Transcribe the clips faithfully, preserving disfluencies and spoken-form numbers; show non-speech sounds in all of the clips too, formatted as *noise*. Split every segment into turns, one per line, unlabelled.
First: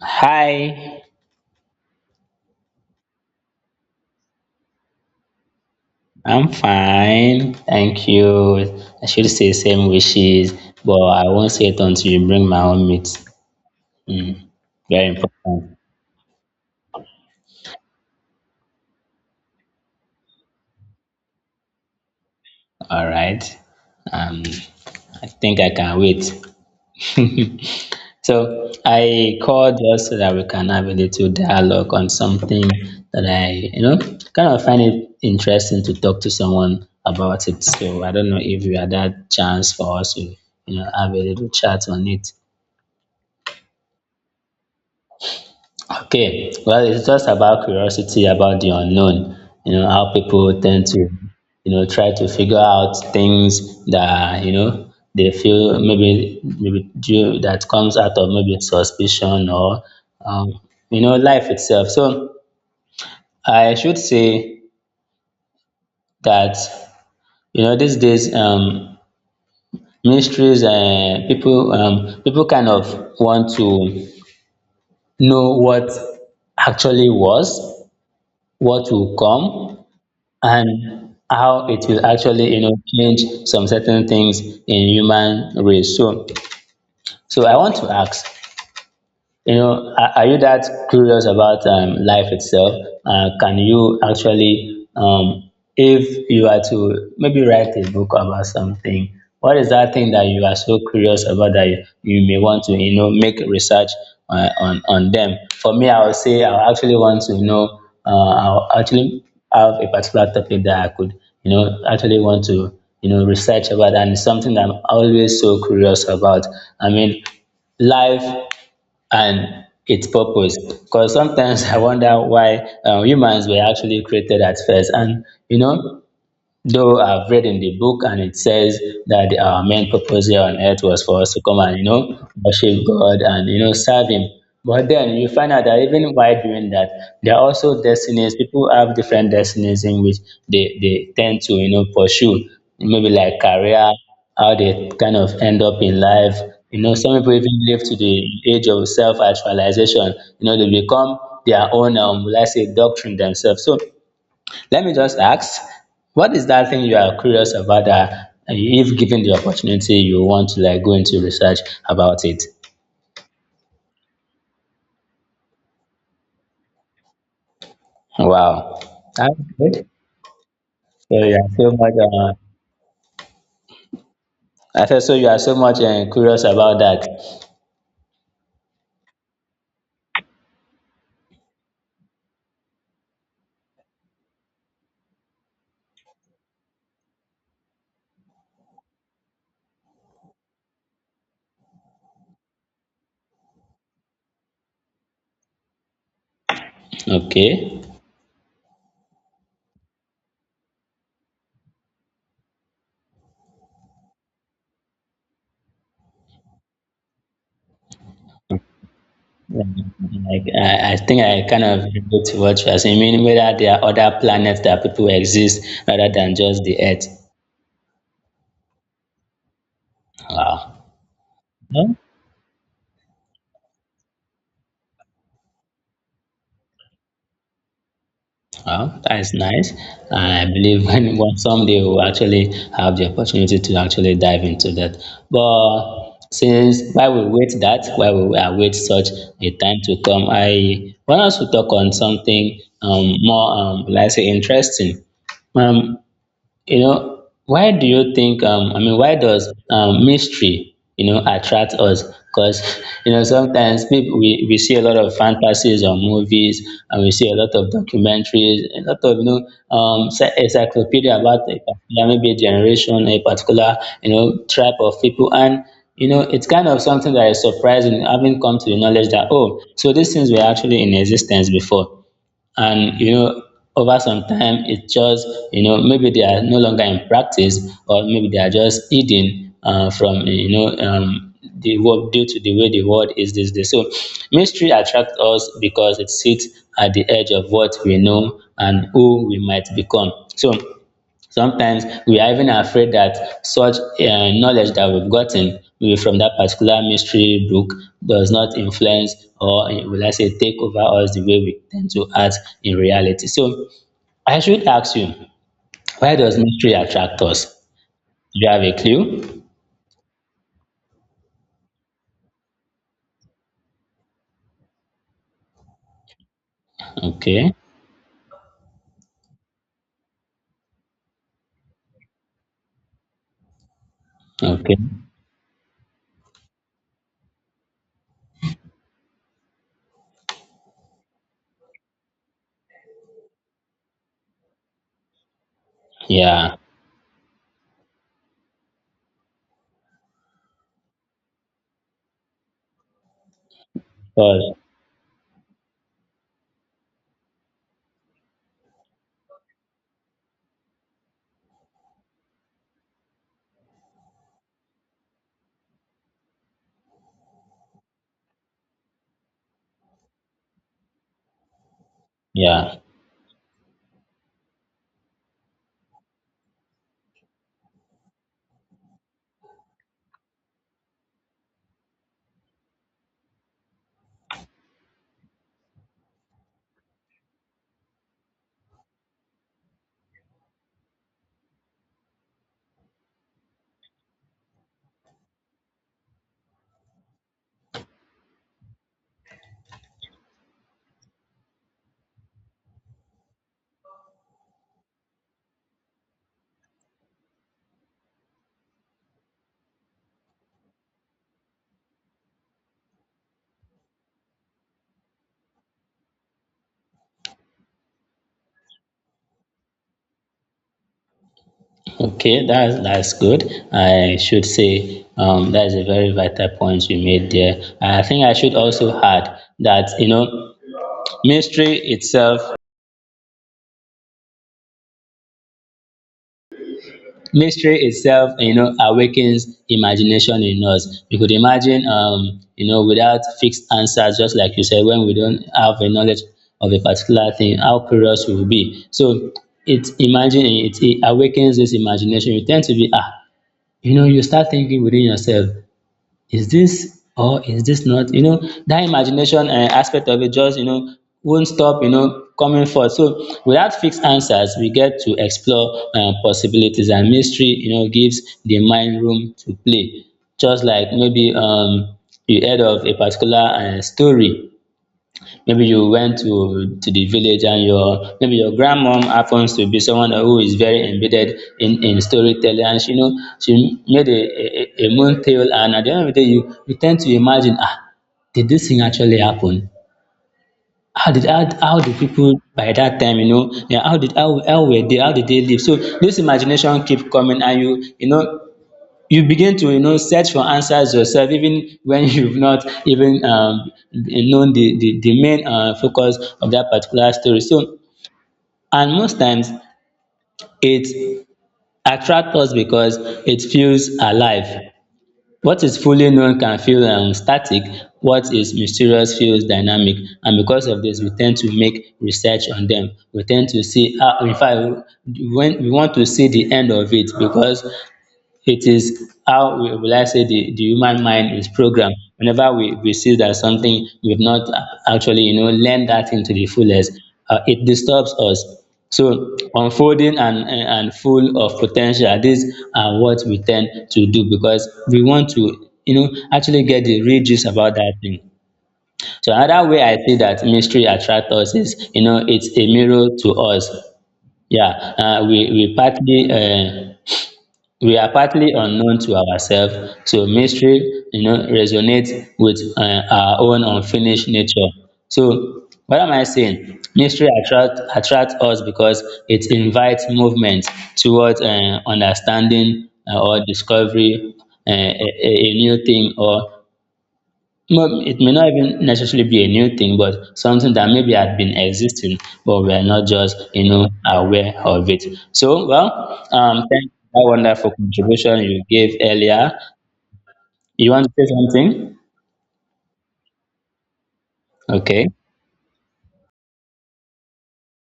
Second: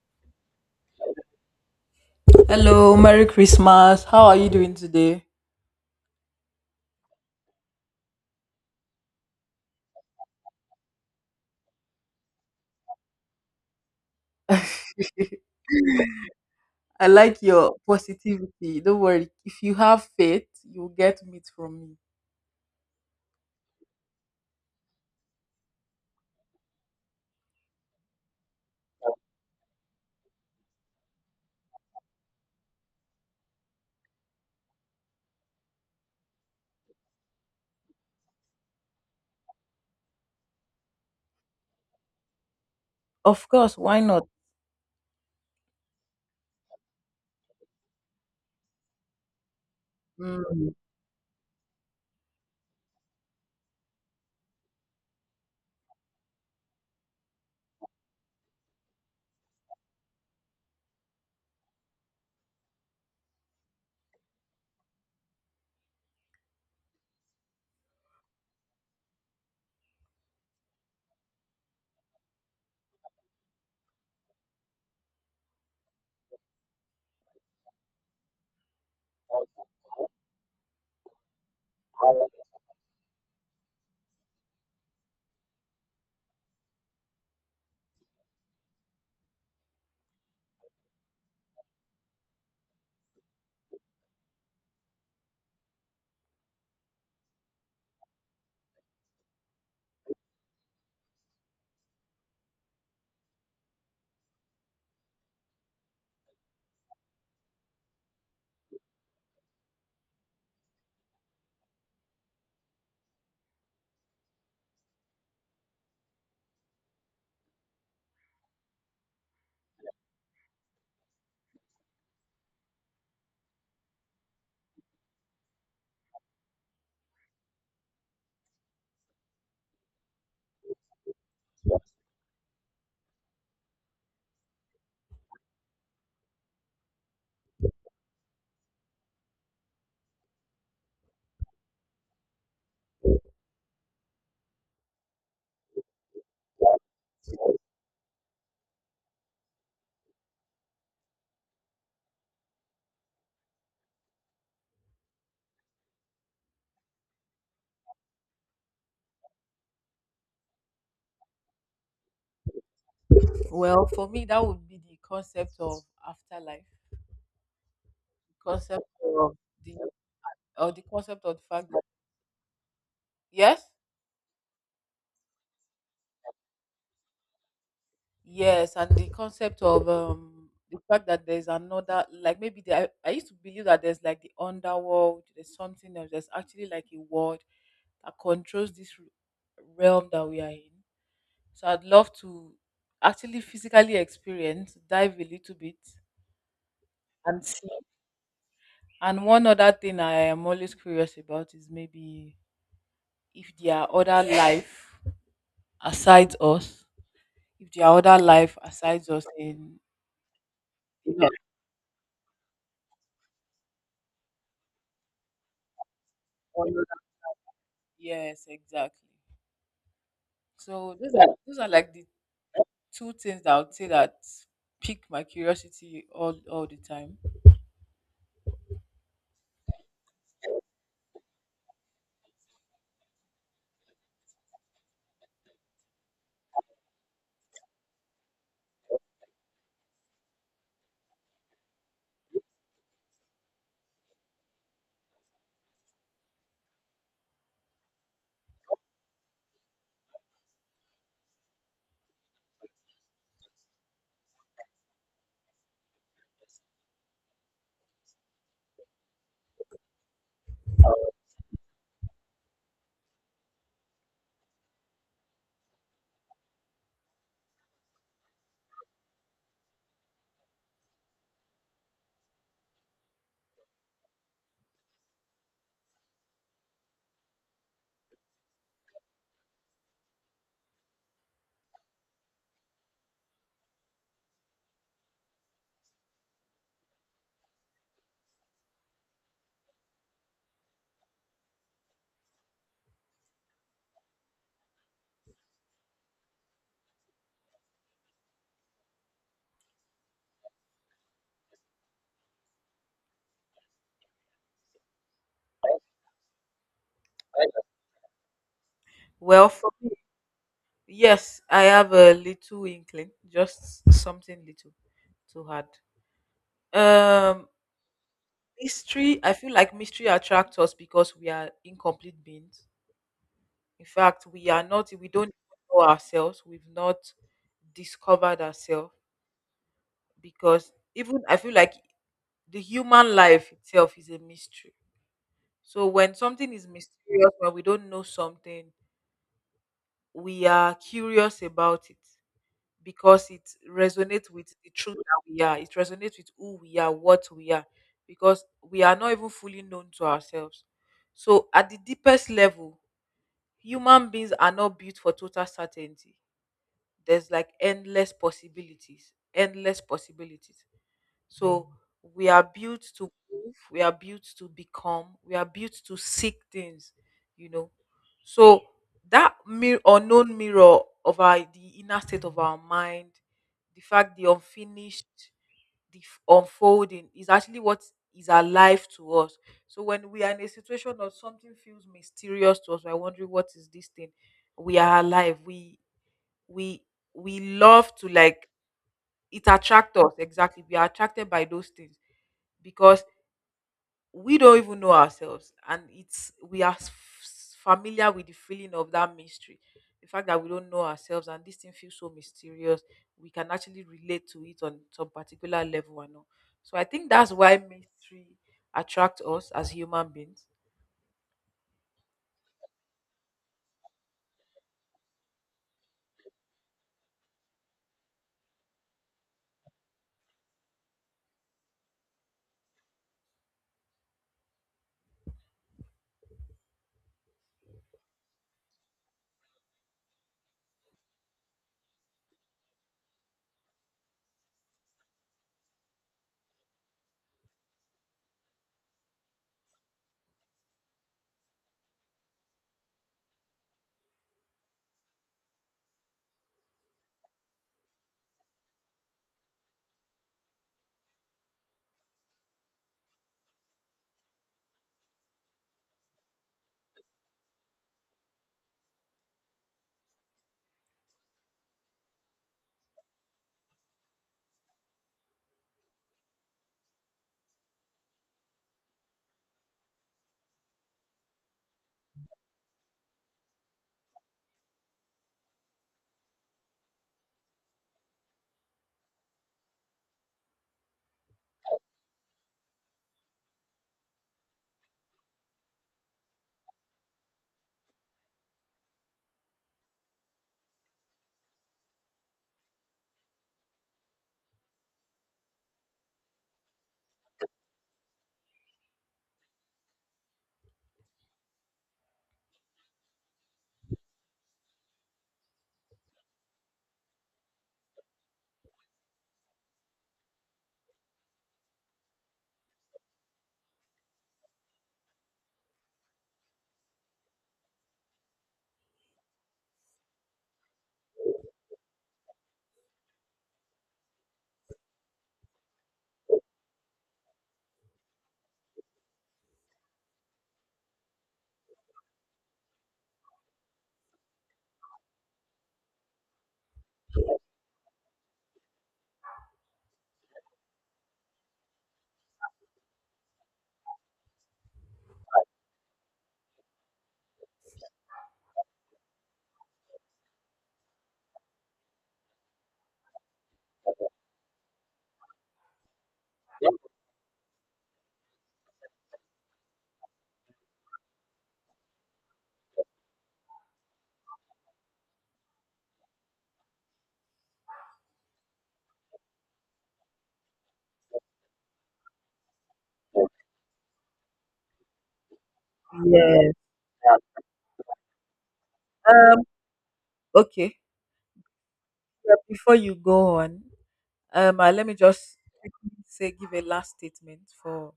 Hi,
Hello, Merry Christmas. How are you doing today?
I'm fine. Thank you. I should say same wishes, but I won't say it until you bring my own meat. Mm, Very
*laughs*
important.
I like your positivity. Don't worry. If you have faith, you'll get meat from me.
All right. Um, I think I can wait. So I called just so that we can have a little dialogue on something that I, you know, kind of find it interesting to talk to someone about it. So I don't know if you had that chance for us to, you know, have a little chat on it.
Of course, why not?
Okay, well, it's just about curiosity about the unknown. You know, how people
Mm.
tend to, you know, try to figure out things that, you know, they feel maybe maybe due, that comes out of maybe suspicion or, um, you know, life itself. So I should say that, you know, these days, um, mysteries and people, um, people kind of want to know what actually was, what will come and how it will actually you know change some certain things in human race, so so i want to ask you know, are, are you that curious about um, life itself? Uh, can you actually, um, if you are to maybe write a book about something, what is that thing that you are so curious about that you, you may want to, you know, make research uh, on on them? For me, I would say I actually want to know. Uh, I'll actually have a particular topic that I could, you know, actually want to, you know, research about, and it's something that I'm always so curious about. I mean, life and its purpose. Because sometimes I wonder why um, humans were actually created at first. And you know, Though I've read in the book and it says that our main purpose here on earth was for us to come and, you know, worship God and, you know, serve Him. But then you find out that even while doing that, there are also destinies. People have different destinies in which they, they tend to, you know, pursue. Maybe like career, how they kind of end up in life. You know, some people even live to the age of self-actualization. You know, they become their own, um, will I say, doctrine themselves. So let me just ask, what is that thing you are curious about that uh, if given the opportunity, you want to like go into research about it?
Well, for me, that would be the concept of afterlife, the
Wow.
concept
That's
of
good.
the or the
So
concept
you
of the
are
fact
so
that
much uh,
yes.
I said so you are so much uh, curious about that.
Yes, and the concept of um the fact that there's another like maybe there I, I used to believe that there's like the underworld, there's something else, there's actually like a world that controls this r- realm that we are in. So I'd love to actually physically experience, dive a little bit and see.
Okay.
And one other thing I am always curious about is maybe if there are other life aside us, if there are other life aside us in,
Like I, I
in
think I kind of relate to what you are saying. I mean, whether there are other planets that people exist rather than just the
another-
earth.
yes, exactly.
Wow.
So those are those are like the two things that I would say that pique my curiosity all all the time.
Well, that is nice. And I believe *laughs* when, when someday we'll actually have the opportunity to actually dive into that. But since while we wait that, while we await such a time to come, I want us to talk on something um, more, um, let's say, interesting. Um, you know, why do you think, um, I mean, why does um, mystery, you know, attract us? Because, *laughs* you know, sometimes people, we, we see a lot of fantasies on movies and we see a lot of documentaries, a lot of, you know, um, se- encyclopedia about a particular, maybe a generation, a particular, you know, tribe of people. And, you know, it's kind of something that is surprising, having come to the knowledge that, oh, so these things were actually in existence before, and you know over some time it just you know maybe they are no longer in practice, or maybe they are just hidden uh, from you know um, the world due to the way the world is these days. So mystery attracts us because it sits at the edge of what we know and who we might become. So sometimes we are even afraid that such uh, knowledge that we've gotten maybe from that particular mystery book does not influence or eh, will I say, take over us the way we tend to act in reality. So I should ask you, why does mystery attract us? Do you have a clue?
Well, for me, yes, I have a little inkling, just something little to add. Um,
Okay.
Mystery, I feel like mystery attracts us because we are incomplete beings. In fact, we are
Okay.
not, we don't know ourselves, we've not discovered ourselves because even I feel like the human life itself is a mystery. So when something
Yeah.
is mysterious, when we don't know something, we are curious about it because it resonates with
Well,
the truth that we are. It resonates with who we are, what we are, because we are not even fully known to ourselves. So at the deepest level, human beings are not built for total certainty, there's like endless possibilities, endless possibilities. So we are
yeah.
built to move, we are built to become, we are built to seek things, you know. So that mirror unknown mirror of our the inner state of our mind, the fact the unfinished, the f- unfolding is actually what is alive to us. So when we are in a situation or something feels mysterious to us, we're wondering what is this thing. We are alive. We we we love to like it attracts us exactly, we are attracted by those things because we don't even know ourselves and it's we are s- familiar with the feeling of that mystery, the fact that we don't know ourselves and this thing feels so mysterious, we can actually relate to it on some particular level and all. So I think that's why mystery attracts us as human beings.
Okay, that's that's good. I should say um, that is a very vital point you made there. I think I should also add that you know mystery itself mystery itself you know awakens imagination in us. We could imagine um you know without fixed answers, just like you said, when we don't have a knowledge of a particular thing, how curious we will be. So it, imagine it, it awakens this imagination. You tend to be ah you know you start thinking within yourself, is this or is this not? You know, that imagination uh, aspect of it just, you know, won't stop, you know, coming forth. So without fixed answers, we get to explore um, possibilities, and mystery, you know, gives the mind room to play. Just like maybe um, you heard of a particular uh, story. Maybe you went to to the village, and your maybe your grandmom happens to be someone who is very embedded in in storytelling, and she know she made a a, a a moon tale, and at the end of the day you you tend to imagine, ah did this thing actually happen? How did how, how did people, by that time you know yeah, how did how how were they how did they live? So this imagination keep coming, and you you know you begin to you know search for answers yourself, even when *laughs* you've not even um, known the, the, the main uh, focus of that particular story. So, and most times, it attracts us because it feels alive. What is fully known can feel um, static. What is mysterious feels dynamic, and because of this, we tend to make research on them. We tend to see ah in fact, when we want to see the end of it, because it is how, we will I say, the, the human mind is programmed. Whenever we, we see that something we've not actually, you know, learned that into the fullest, uh, it disturbs us. So, unfolding, and, and full of potential, these are what we tend to do because we want to, you know, actually get the real gist about that thing. So another way I see that mystery attracts us is, you know, it's a mirror to us. Yeah, uh, we, we partly uh, we are partly unknown to ourselves, so mystery you know resonates with um our own unfinished nature. So what am I saying? Mystery attract attract us because it invites movement towards um understanding um or discovery um a a a new thing. Or well, it may not even necessarily be a new thing, but something that maybe had been existing, but we are not just, you know, aware of it. So, well,
Yes.
um, thank you for that wonderful contribution you gave earlier.
Okay.
You want to say something?
Yeah, before you go on, um uh, let me
Okay.
just say give a last statement for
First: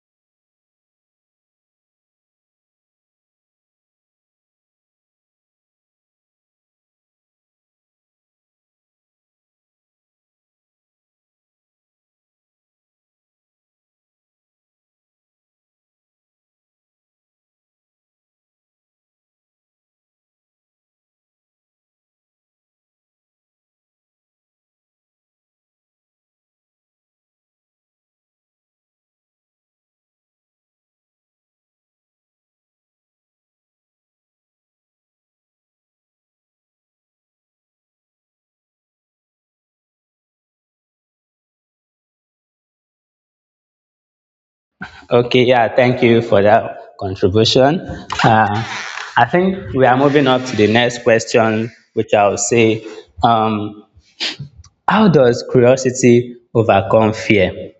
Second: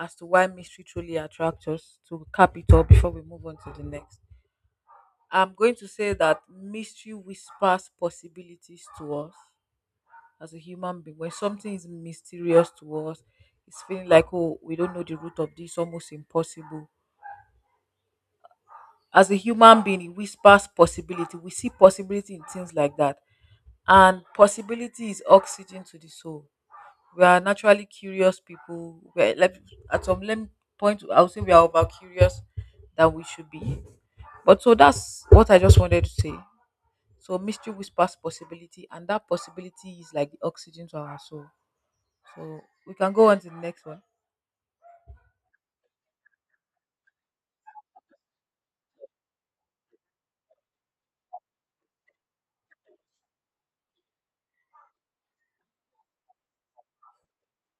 as to why mystery truly attracts us to cap it all before we move on to the next. I'm going to say that mystery whispers possibilities to us as a human being. When something is mysterious to us, it's feeling like, oh, we don't know the root of this, almost impossible. As a human being, it whispers possibility. We see possibility in things like that. And possibility is oxygen to the soul. We are naturally curious people. We're, like, at some lem- point, I would say we are over curious than we should be. But so that's what I just wanted to say. So mystery whispers possibility, and that possibility is like the oxygen to our soul. So we can go on to the next one.
Okay, yeah, thank you for that contribution. Uh, I think we are moving up to the next question, which I'll say, um, how does curiosity overcome fear?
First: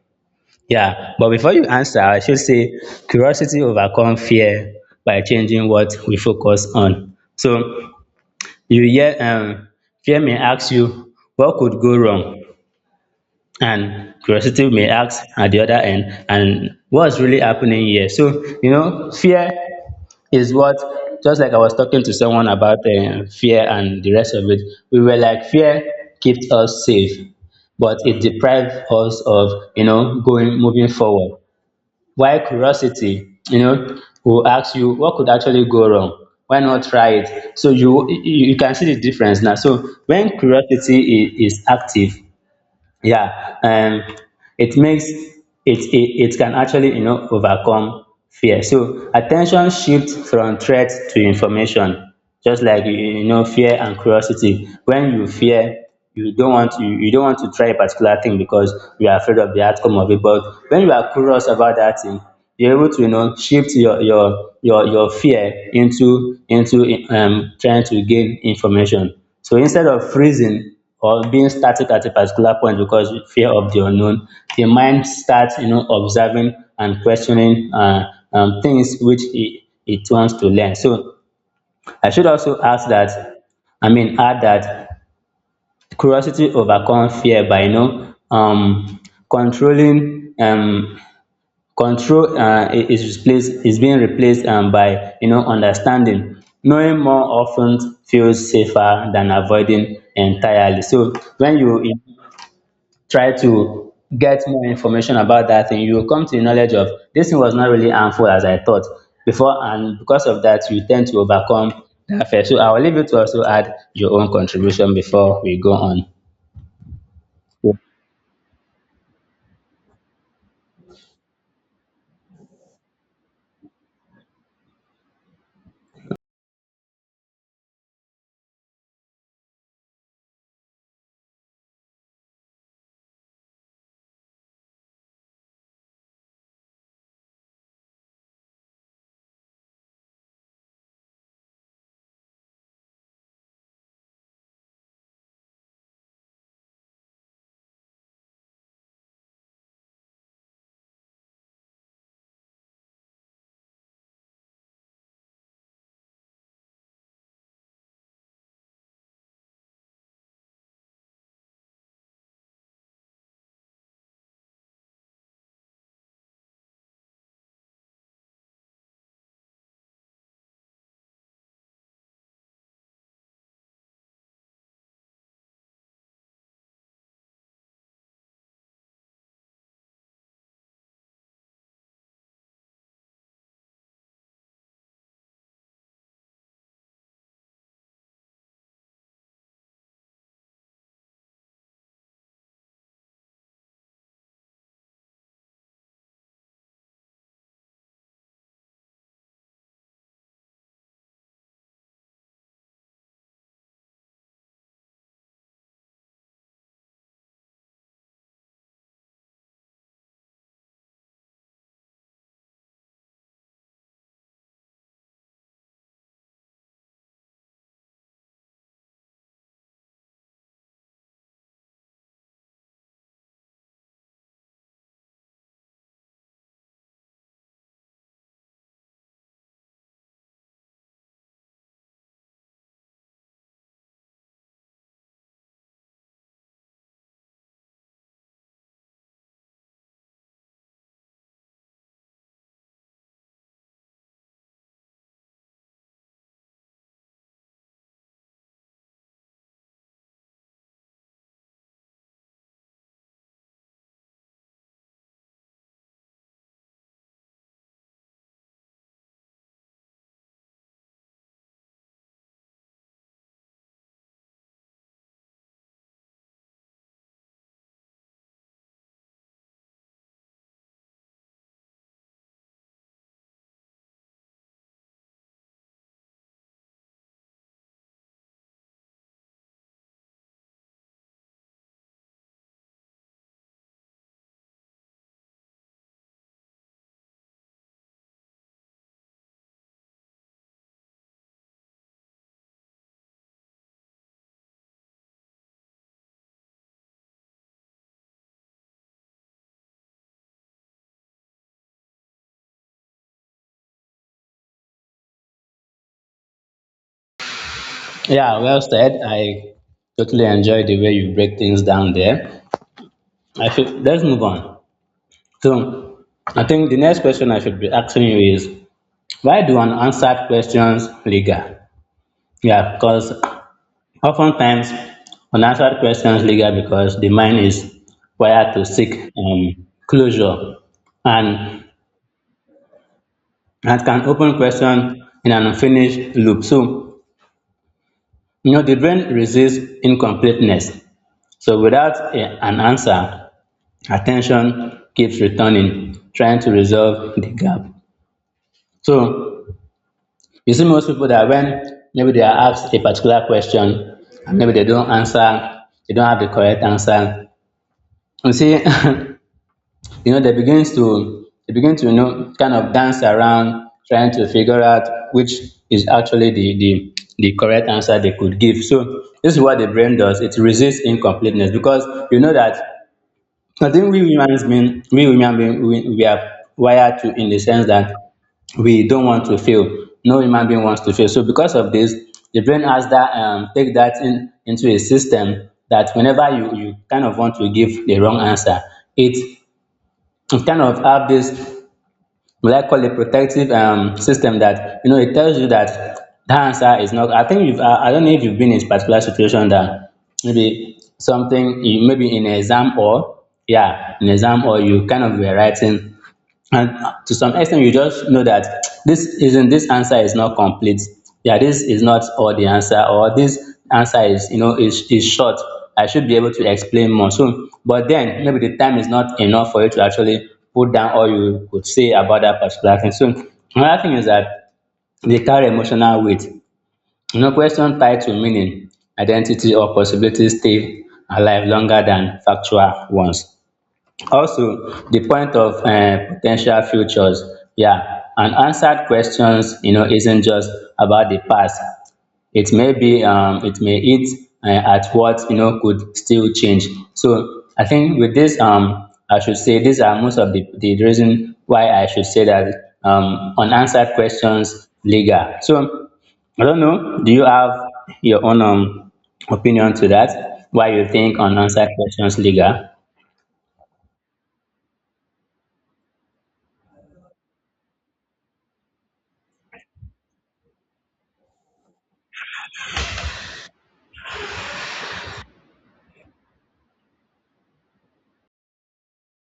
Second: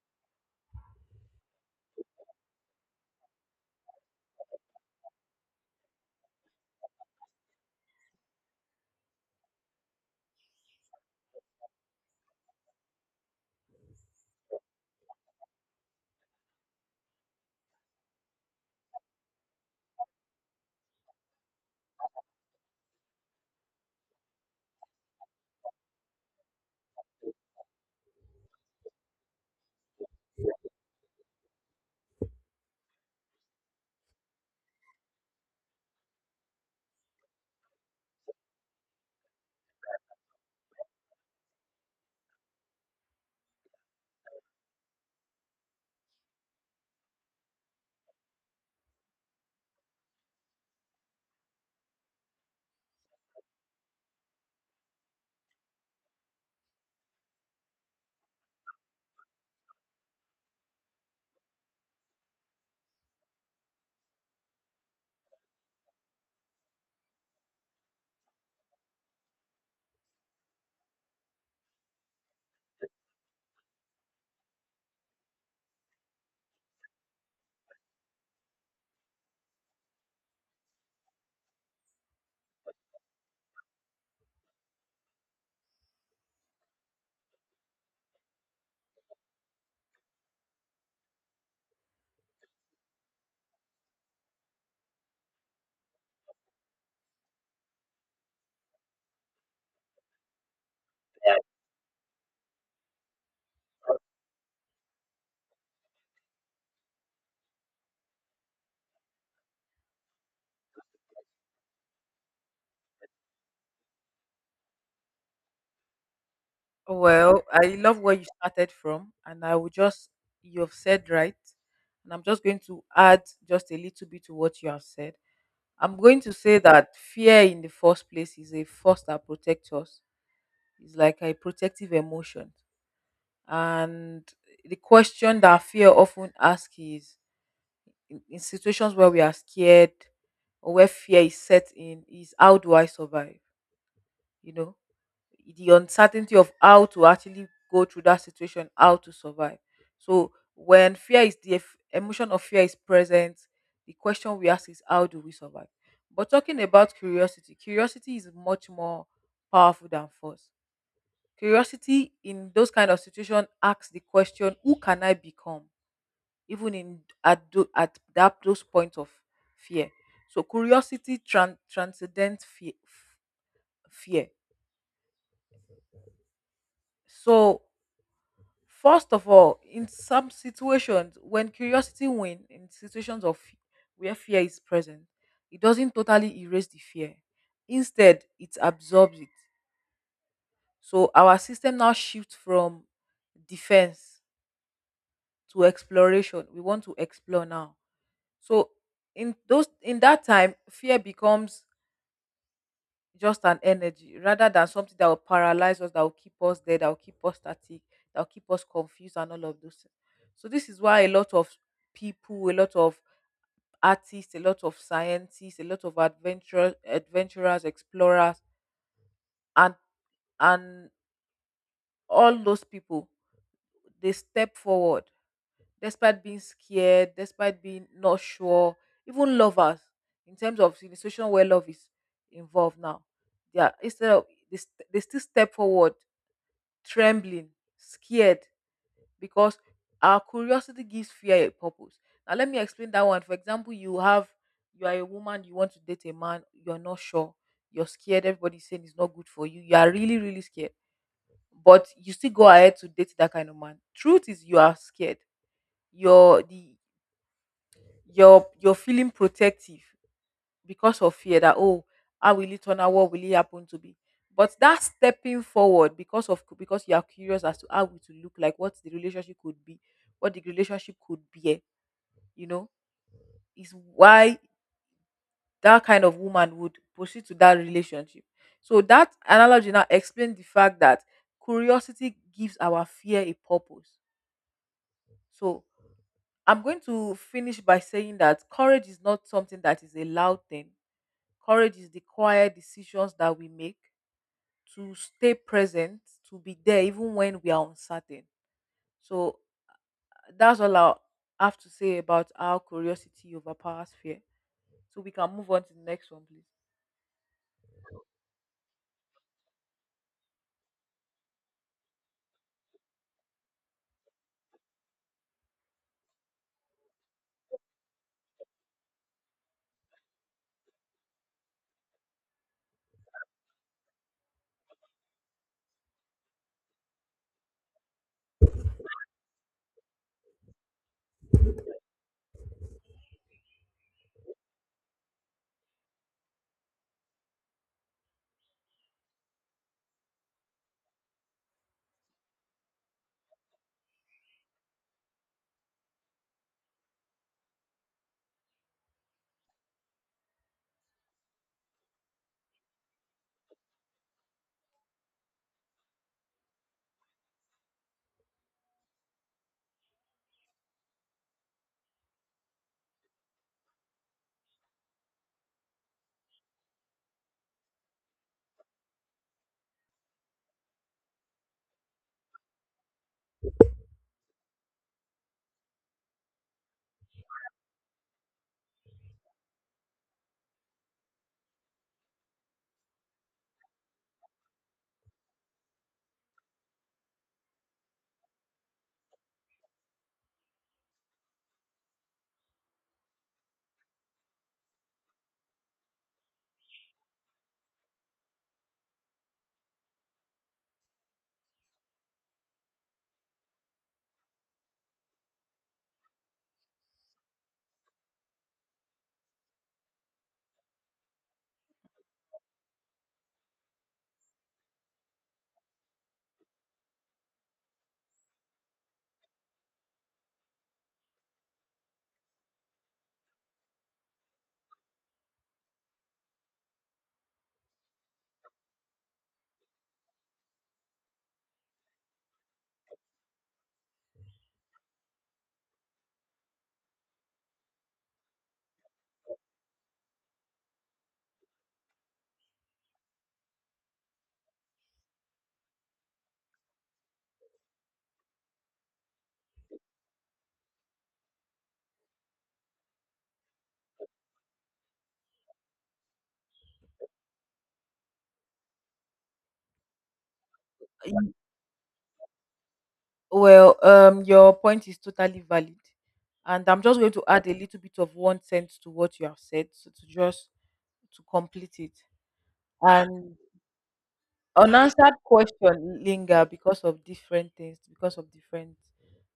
Yeah, but before you answer, I should say curiosity overcome fear by changing what we focus on. So you hear um, fear may ask you what could go wrong, and curiosity may ask, at the other end, and what's really happening here? So, you know, fear is what, just like I was talking to someone about um, fear and the rest of it. We were like, fear keeps us safe, but it deprives us of you know going moving forward, while curiosity you know will ask you, what could actually go wrong, why not try it? So you you you can see the difference now. So when curiosity is, is active, yeah, um it makes it, it it can actually you know overcome fear. So attention shifts from threat to information, just like, you, you know, fear and curiosity. When you fear, you don't want you, you don't want to try a particular thing because you are afraid of the outcome of it. But when you are curious about that thing, you're able to, you know, shift your your your your fear into into um trying to gain information. So instead of freezing or being static at a particular point because fear of the unknown, the mind starts, you know, observing and questioning uh, um, things which it, it wants to learn. So I should also ask that, I mean, add that curiosity overcome fear by, you know, um, controlling, um, control uh, I- is replaced, is being replaced um, by, you know, understanding. Knowing more often feels safer than avoiding entirely. So when you try to get more information about that thing, you will come to the knowledge of, this thing was not really harmful as I thought before, and because of that, you tend to overcome that fear. So I will leave you to also add your own contribution before we go on.
Well, I love where you started from, and I will just you have said right, and I'm just going to add just a little bit to what you have said. I'm going to say that fear in the first place is a force that protects us. It's like a protective emotion. And the question that fear often asks is in, in situations where we are scared or where fear is set in, is how do I survive? You know, the uncertainty of how to actually go through that situation, how to survive. So when fear is the eff- emotion of fear is present, the question we ask is how do we survive? But talking about curiosity, curiosity is much more powerful than force. Curiosity in those kind of situation asks the question, who can I become? Even in at, tho- at that those points of fear. So curiosity tran- transcends fear, fear. So first of all, in some situations, when curiosity wins, in situations of where fear is present, it doesn't totally erase the fear. Instead, it absorbs it. So our system now shifts from defense to exploration. We want to explore now. So in those in that time, fear becomes just an energy rather than something that will paralyze us, that will keep us there, that will keep us static, that will keep us confused and all of those things. So this is why a lot of people, a lot of artists, a lot of scientists, a lot of adventurers, adventurers, explorers, and and all those people they step forward despite being scared, despite being not sure, even lovers, in terms of the situation where love is involved now, they are instead of they, st- they still step forward, trembling, scared, because our curiosity gives fear a purpose. Now let me explain that one. For example, you have you are a woman, you want to date a man, you're not sure, you're scared, everybody's saying it's not good for you, you are really, really scared. But you still go ahead to date that kind of man. Truth is you are scared, your the you're you're feeling protective because of fear that oh how will it turn out, what will it happen to be, but that stepping forward because of because you are curious as to how it will look like, what the relationship could be, what the relationship could be, you know, is why that kind of woman would proceed to that relationship. So that analogy now explains the fact that curiosity gives our fear a purpose. So I'm going to finish by saying that courage is not something that is a loud thing. Courage is the quiet decisions that we make to stay present, to be there even when we are uncertain. So that's all I have to say about how curiosity overpowers fear. So we can move on to the next one, please.
Yeah, well said. I totally enjoy the way you break things down there. I should let's move on. So I think the next question I should be asking you is, why do unanswered questions linger? Yeah, because oftentimes, unanswered questions linger because the mind is wired to seek um, closure, and that can open question in an unfinished loop. So, you know, the brain resists incompleteness. So without a- an answer, attention keeps returning, trying to resolve the gap. So you see most people that when maybe they are asked a particular question and maybe they don't answer, they don't have the correct answer. You see, *laughs* you know, they begin to they begin to you know kind of dance around trying to figure out which is actually the the the correct answer they could give. So this is what the brain does. It resists incompleteness because you know that I think we humans mean we human being we, we are wired to in the sense that we don't want to fail. No human being wants to fail. So because of this, the brain has that um take that in into a system that whenever you you kind of want to give the wrong answer, it it kind of have this what I call a protective um system that you know it tells you that the answer is not. I think you've I, I don't know if you've been in a particular situation that maybe something you maybe in exam or yeah in exam or you kind of were writing, and to some extent you just know that this isn't this answer is not complete, yeah, this is not all the answer, or this answer is you know is, is short. I should be able to explain more so, but then maybe the time is not enough for you to actually put down all you could say about that particular thing. So another thing is that they carry emotional weight. You know question tied to meaning, identity or possibility stay alive longer than factual ones. Also, the point of um, potential futures, yeah, unanswered questions, you know, isn't just about the past. It may be, um, it may hit uh, at what you know could still change. So I think with this, um, I should say these are most of the the reason why I should say that um, unanswered questions legal. So I don't know. Do you have your own um, opinion to that? Why you think unanswered questions legal?
Well, um, your point is totally valid, and I'm just going to add a little bit of one sense to what you have said, so to just to complete it. And unanswered question linger because of different things, because of different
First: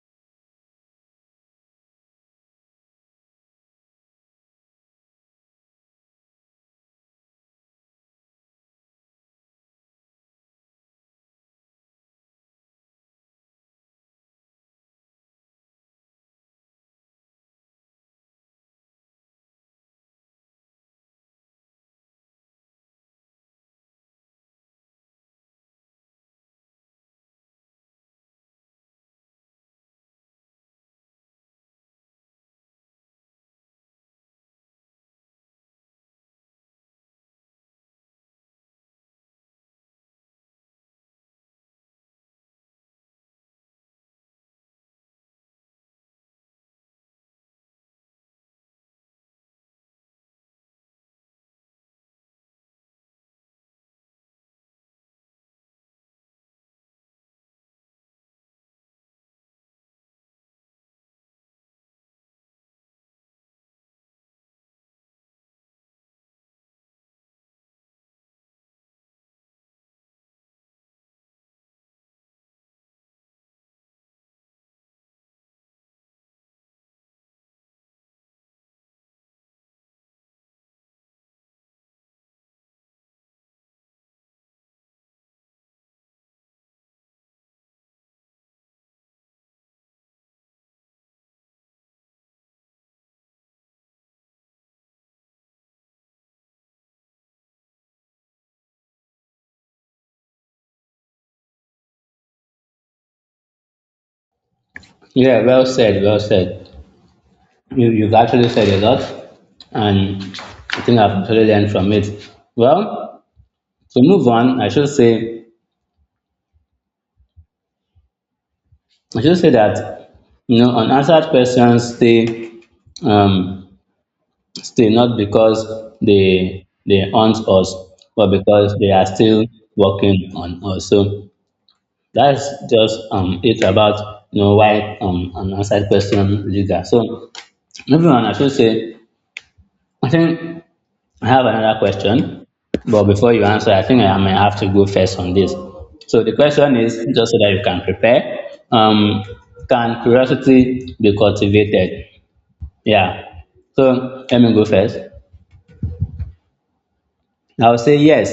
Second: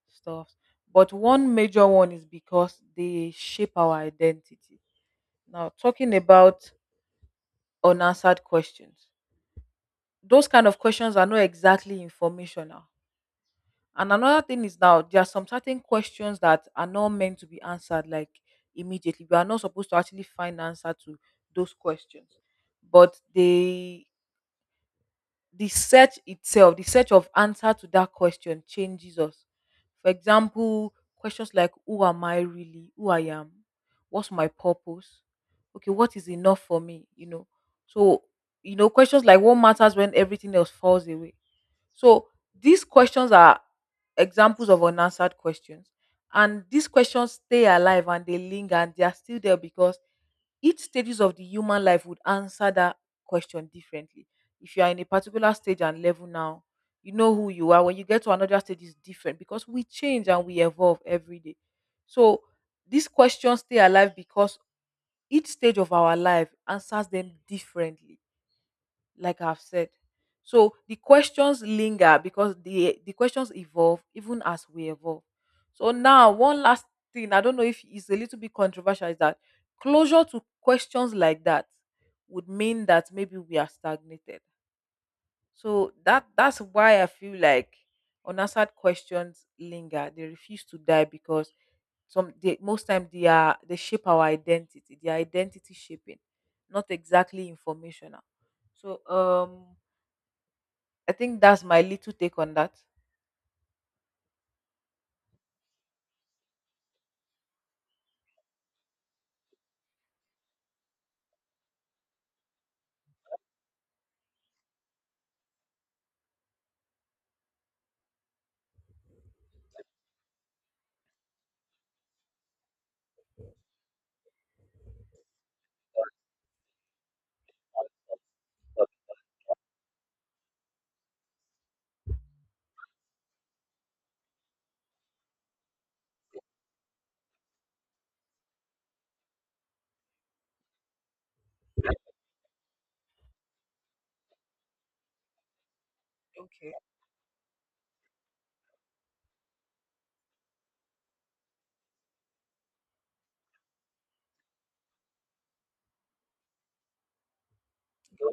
stuff, but one major one is because they shape our identity. Now talking about unanswered questions, those kind of questions are not exactly informational. And another thing is now there are some certain questions that are not meant to be answered, like immediately we are not supposed to actually find answer to those questions, but they the search itself, the search of answer to that question changes us. For example, questions like who am I really? Who I am? What's my purpose? Okay, what is enough for me? You know. So, you know, questions like what matters when everything else falls away. So these questions are examples of unanswered questions. And these questions stay alive and they linger and they are still there because each stages of the human life would answer that question differently. If you are in a particular stage and level now, you know who you are. When you get to another stage, it's different because we change and we evolve every day. So these questions stay alive because each stage of our life answers them differently, like I've said. So the questions linger because the the questions evolve even as we evolve. So now one last thing, I don't know if it's a little bit controversial, is that closure to questions like that would mean that maybe we are stagnated. So that that's why I feel like unanswered questions linger. They refuse to die because some they, most time they are they shape our identity. They are identity shaping, not exactly informational. So um I think that's my little take on that.
Yeah, well said, well said. You, you've actually said a lot, and I think I've actually learned from it. Well, to move on, I should say, I should say that you know, unanswered questions stay, um, stay not because they they haunt us, but because they are still working on us. So that's just um it about you know why um unanswered question linger. So moving on, I should say, I think I have another question, but before you answer, I think I may have to go first on this. So the
Okay.
question is, just so that you can prepare, um, can curiosity be cultivated? Yeah. So let me go first. I would say yes,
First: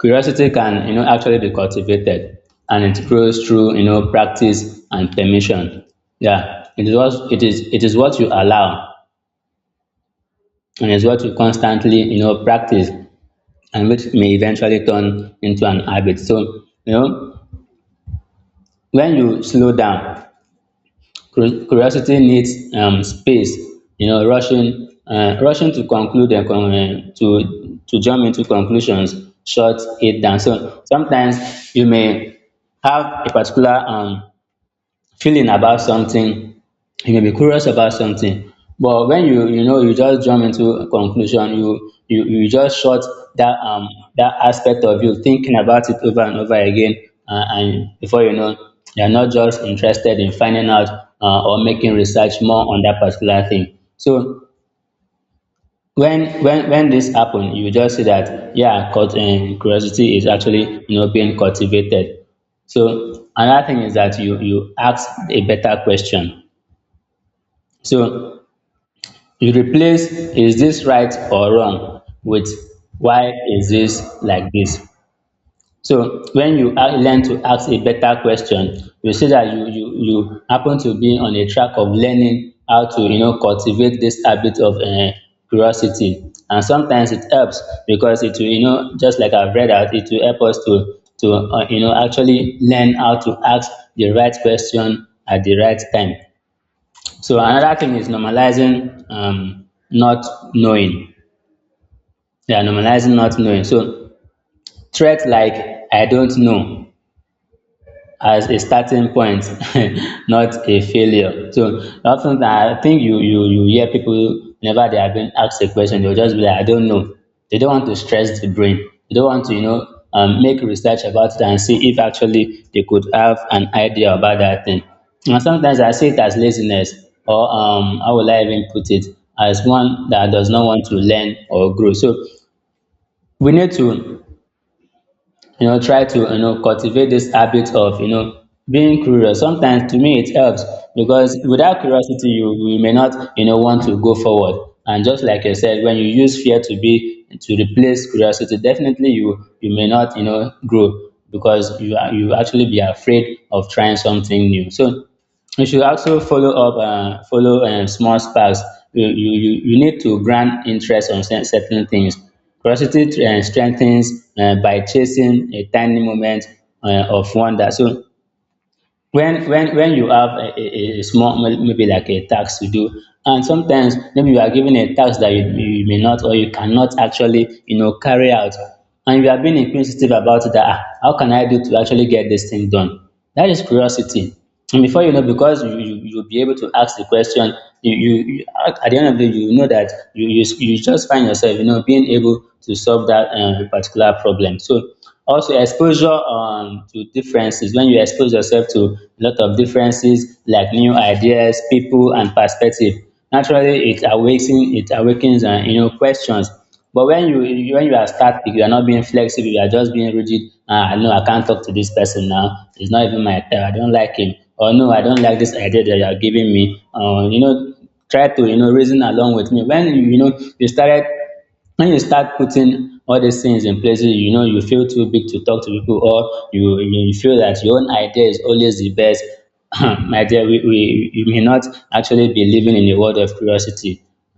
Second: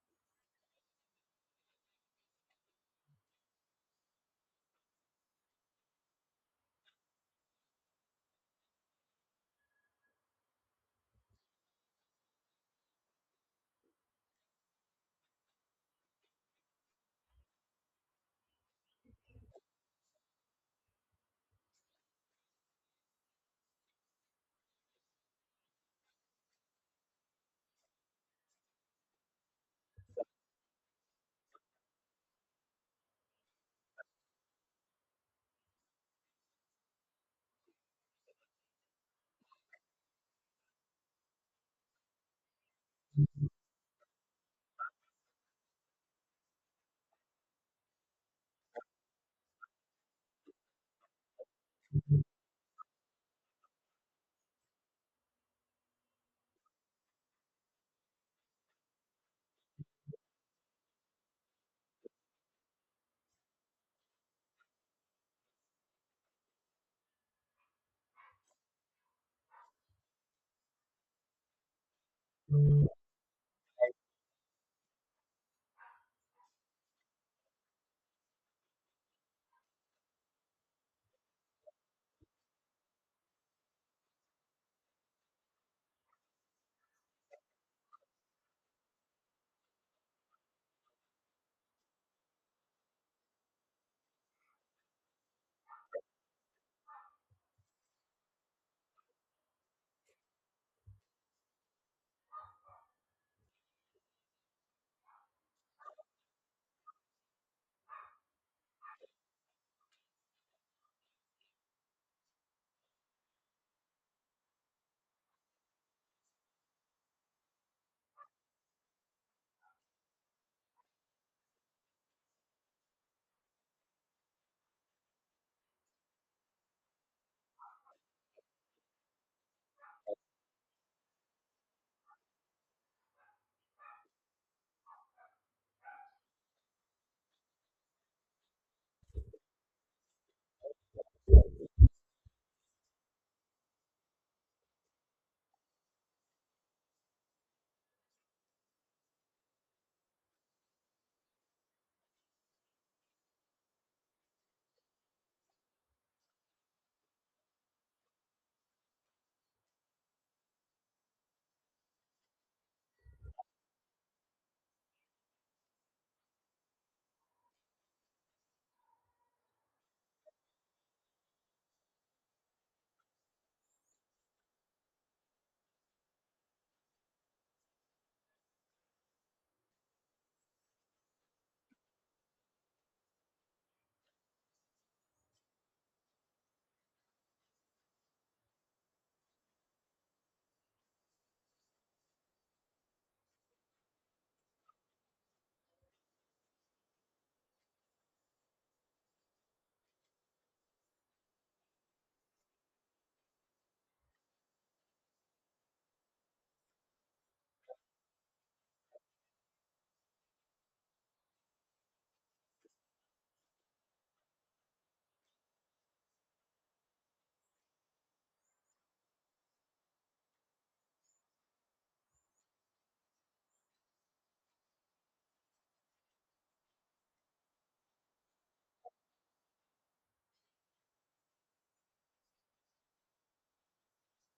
curiosity can, you know, actually be cultivated, and it grows through, you know, practice and permission. Yeah, it is what it is. It is what you allow, and it's what you constantly, you know, practice and which may eventually turn into an habit. So, you know, when you slow down, cur- curiosity needs um, space. You know, rushing, uh, rushing to conclude and con- uh, to to jump into conclusions shuts it down. So sometimes you may have a particular um, feeling about something, you may be curious about something. But when you you know you just jump into a conclusion, you you you just shut that um that aspect of you thinking about it over and over again, uh, and before you know, you're not just interested in finding out uh, or making research more on that particular thing. So when when when this happen you just see that yeah cult, um, curiosity is actually you know being cultivated. So another thing is that you you ask a better question. So you replace is this right or wrong with why is this like this. So when you a- learn to ask a better question, you see that you you you happen to be on a track of learning how to you know cultivate this habit of uh, curiosity. And sometimes it helps because it will you know just like I've read out, it will help us to to uh, you know actually learn how to ask the right question at the right time. So another thing is normalizing um, not knowing. Yeah, normalizing not knowing. So threats like I don't know as a starting point, *laughs* not a failure. So often I think you you you hear people whenever they are being asked a question, they'll just be like, I don't know. They don't want to stress the brain. They don't want to, you know, um, make research about it and see if actually they could have an idea about that thing. And sometimes I see it as laziness, or um, how will I even put it, as one that does not want to learn or grow. So we need to you know try to you know cultivate this habit of you know being curious. Sometimes to me it helps because without curiosity you you may not you know want to go forward, and just like I said, when you use fear to be to replace curiosity, definitely you you may not you know grow, because you are you actually be afraid of trying something new. So you should also follow up uh, follow um, small sparks. you, you you you need to grant interest on cer- certain things. Curiosity um strengthens um by chasing a tiny moment um of wonder. So when when when you have a, a, a small maybe like a tax to do, and sometimes maybe you are given a tax that you, you may not or you cannot actually you know carry out, and you are being inquisitive about that, ah, how can I do to actually get this thing done? That is curiosity. And before you know, because you, you you'll be able to ask the question, you, you you at at the end of the day you know that you you, you just find yourself you know being able to solve that uh, particular problem. So also, exposure um, to differences. When you expose yourself to a lot of differences, like new ideas, people, and perspective, naturally it awakens it awakens uh, you know questions. But when you you- when you are static, you are not being flexible. You are just being rigid. Ah, no, I can't talk to this person now. It's not even my type. I don't like him. Or no, I don't like this idea that you are giving me. Uh, you know, try to you know reason along with me. When you you know you started when you start putting all these things in places, you know you feel too big to talk to people, or you you you feel that your own idea is always the best. *clears throat* My dear we, we you may not actually be living in a world of curiosity,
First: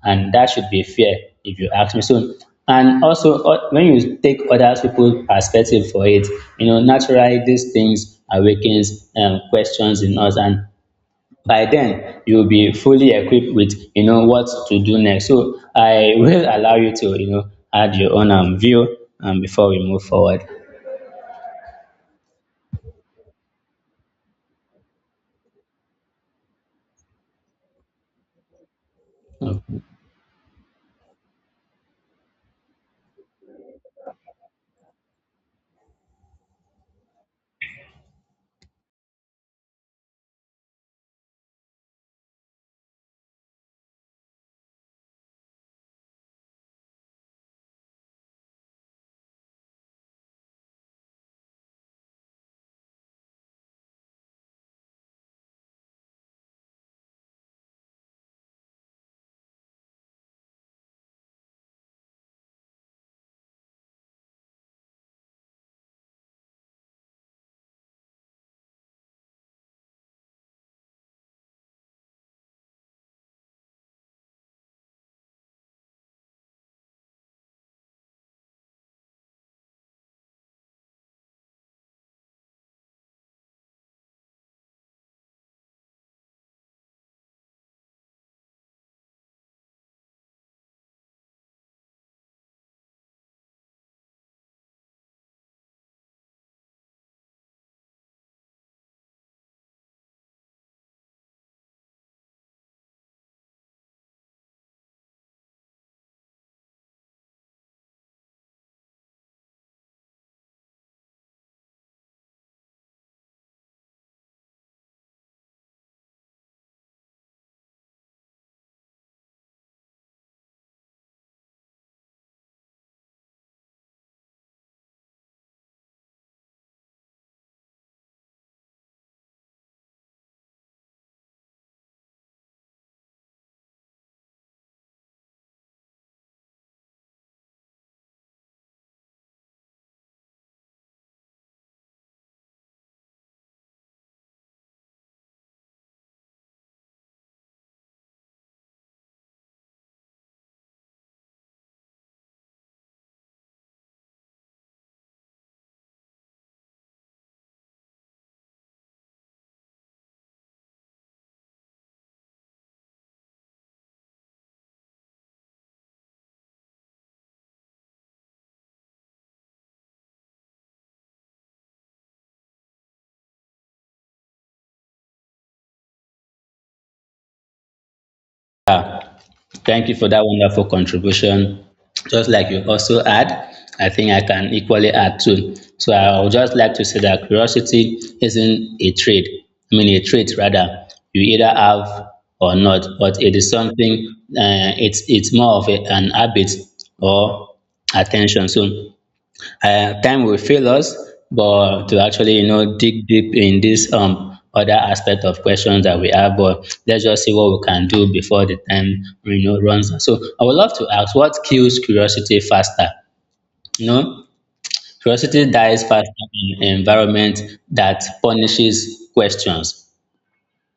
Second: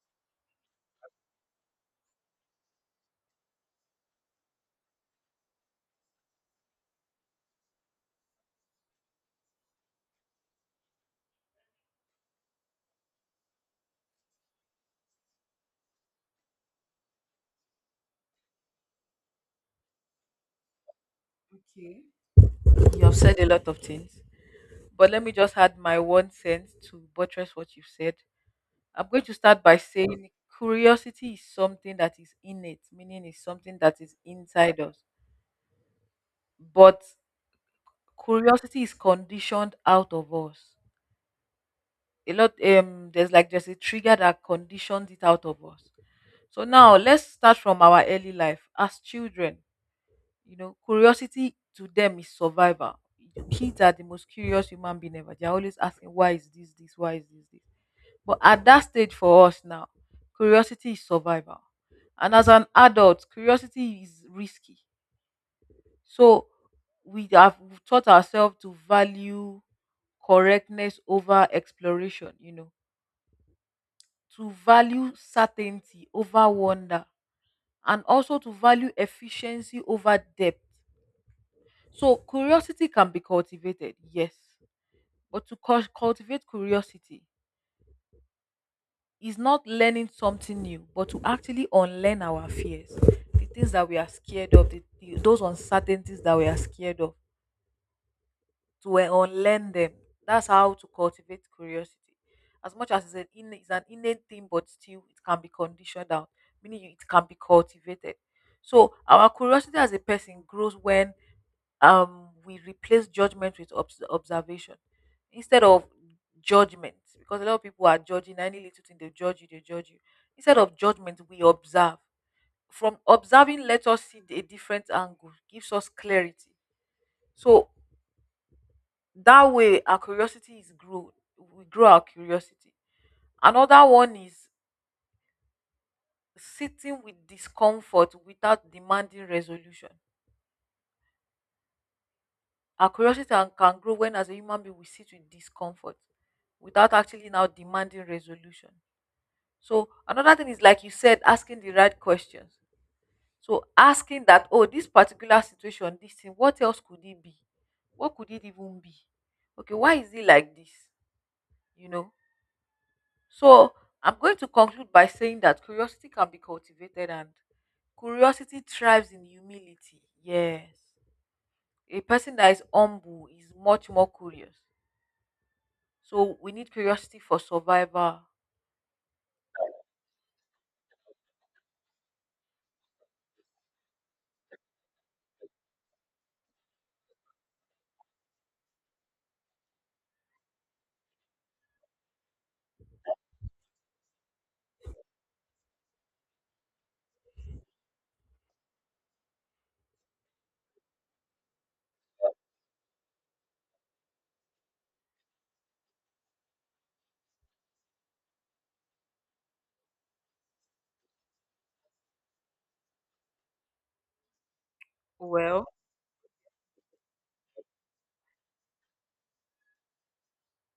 and that should be fair if you ask me. So and also uh, when you take other people's perspective for it, you know naturally these things awakens um, questions in us, and by then you'll be fully equipped with you know what to do next. So I will allow you to you know add your own um, view um, before we move forward.
Okay. You have said a lot of things, but let me just add my one cent to buttress what you've said. I'm going to start by saying curiosity is something that is innate, meaning it's something that is inside us. But curiosity is conditioned out of us a lot. Um there's like there's a trigger that conditions it out of us. So now let's start from our early life as children. You know, curiosity to them is survival. Kids are the most curious human being ever, they're always asking why is this this, why is this this. But at that stage for us now, curiosity is survival. And as an adult, curiosity is risky. So we have taught ourselves to value correctness over exploration, you know, to value certainty over wonder, and also to value efficiency over depth. So curiosity can be cultivated, yes, but to cul- cultivate curiosity is not learning something new, but to actually unlearn our fears, the things that we are scared of, the, the- those uncertainties that we are scared of to uh, unlearn them. That's how to cultivate curiosity. As much as it's an, in, it's an innate thing, but still it can be conditioned out, meaning it can be cultivated. So our curiosity as a person grows when um, we replace judgment with obs- observation instead of judgment, because a lot of people are judging any little thing, they judge you, they judge you. Instead of judgment, we observe. From observing, let us see a different angle, gives us clarity. So that way our curiosity is grow, we grow our curiosity. Another one is sitting with discomfort without demanding resolution. Our curiosity can, can grow when as a human being we sit with discomfort without actually now demanding resolution. So another thing is like you said asking the right questions. So asking that oh this particular situation this thing what else could it be, what could it even be, okay why is it like this, you know. So I'm going to conclude by saying that curiosity can be cultivated and curiosity thrives in humility. Yes. A person that is humble is much more curious. So we need curiosity for survival.
Thank you for that wonderful contribution. Just like you also add, I think I can equally add too. So I would just like to say that curiosity isn't a trade, I mean a trait rather. You either have or not, but it is something uh, it's it's more of a, an habit or attention. So uh, time will fail us, but to actually, you know, dig deep in this um other aspect of questions that we have, but let's just see what we can do before the time you know runs out. So I would love to ask, what kills curiosity faster? You know, curiosity
Well,
dies faster in an environment that punishes questions.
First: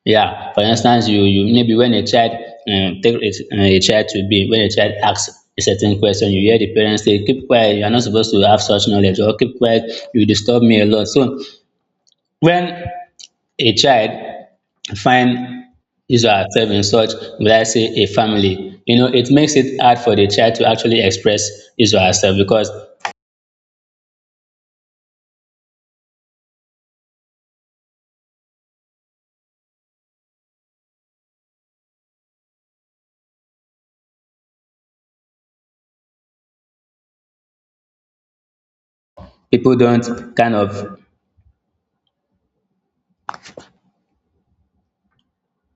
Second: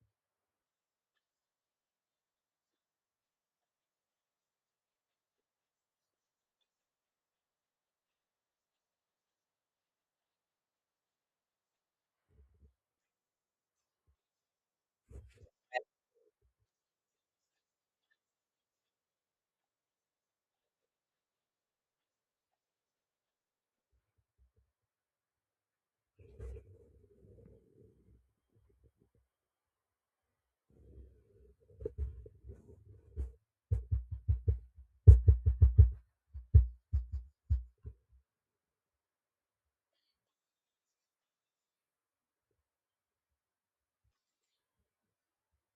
Yeah, for instance, you you maybe when a child um, take a, a child to be when a child asks a certain question, you hear the parents say, "Keep quiet. You are not supposed to have such knowledge," or "Keep quiet. You disturb me a lot." So when a child find his or herself in such, will I say, a family, you know, it makes it hard for the child to actually express his or herself because people don't kind of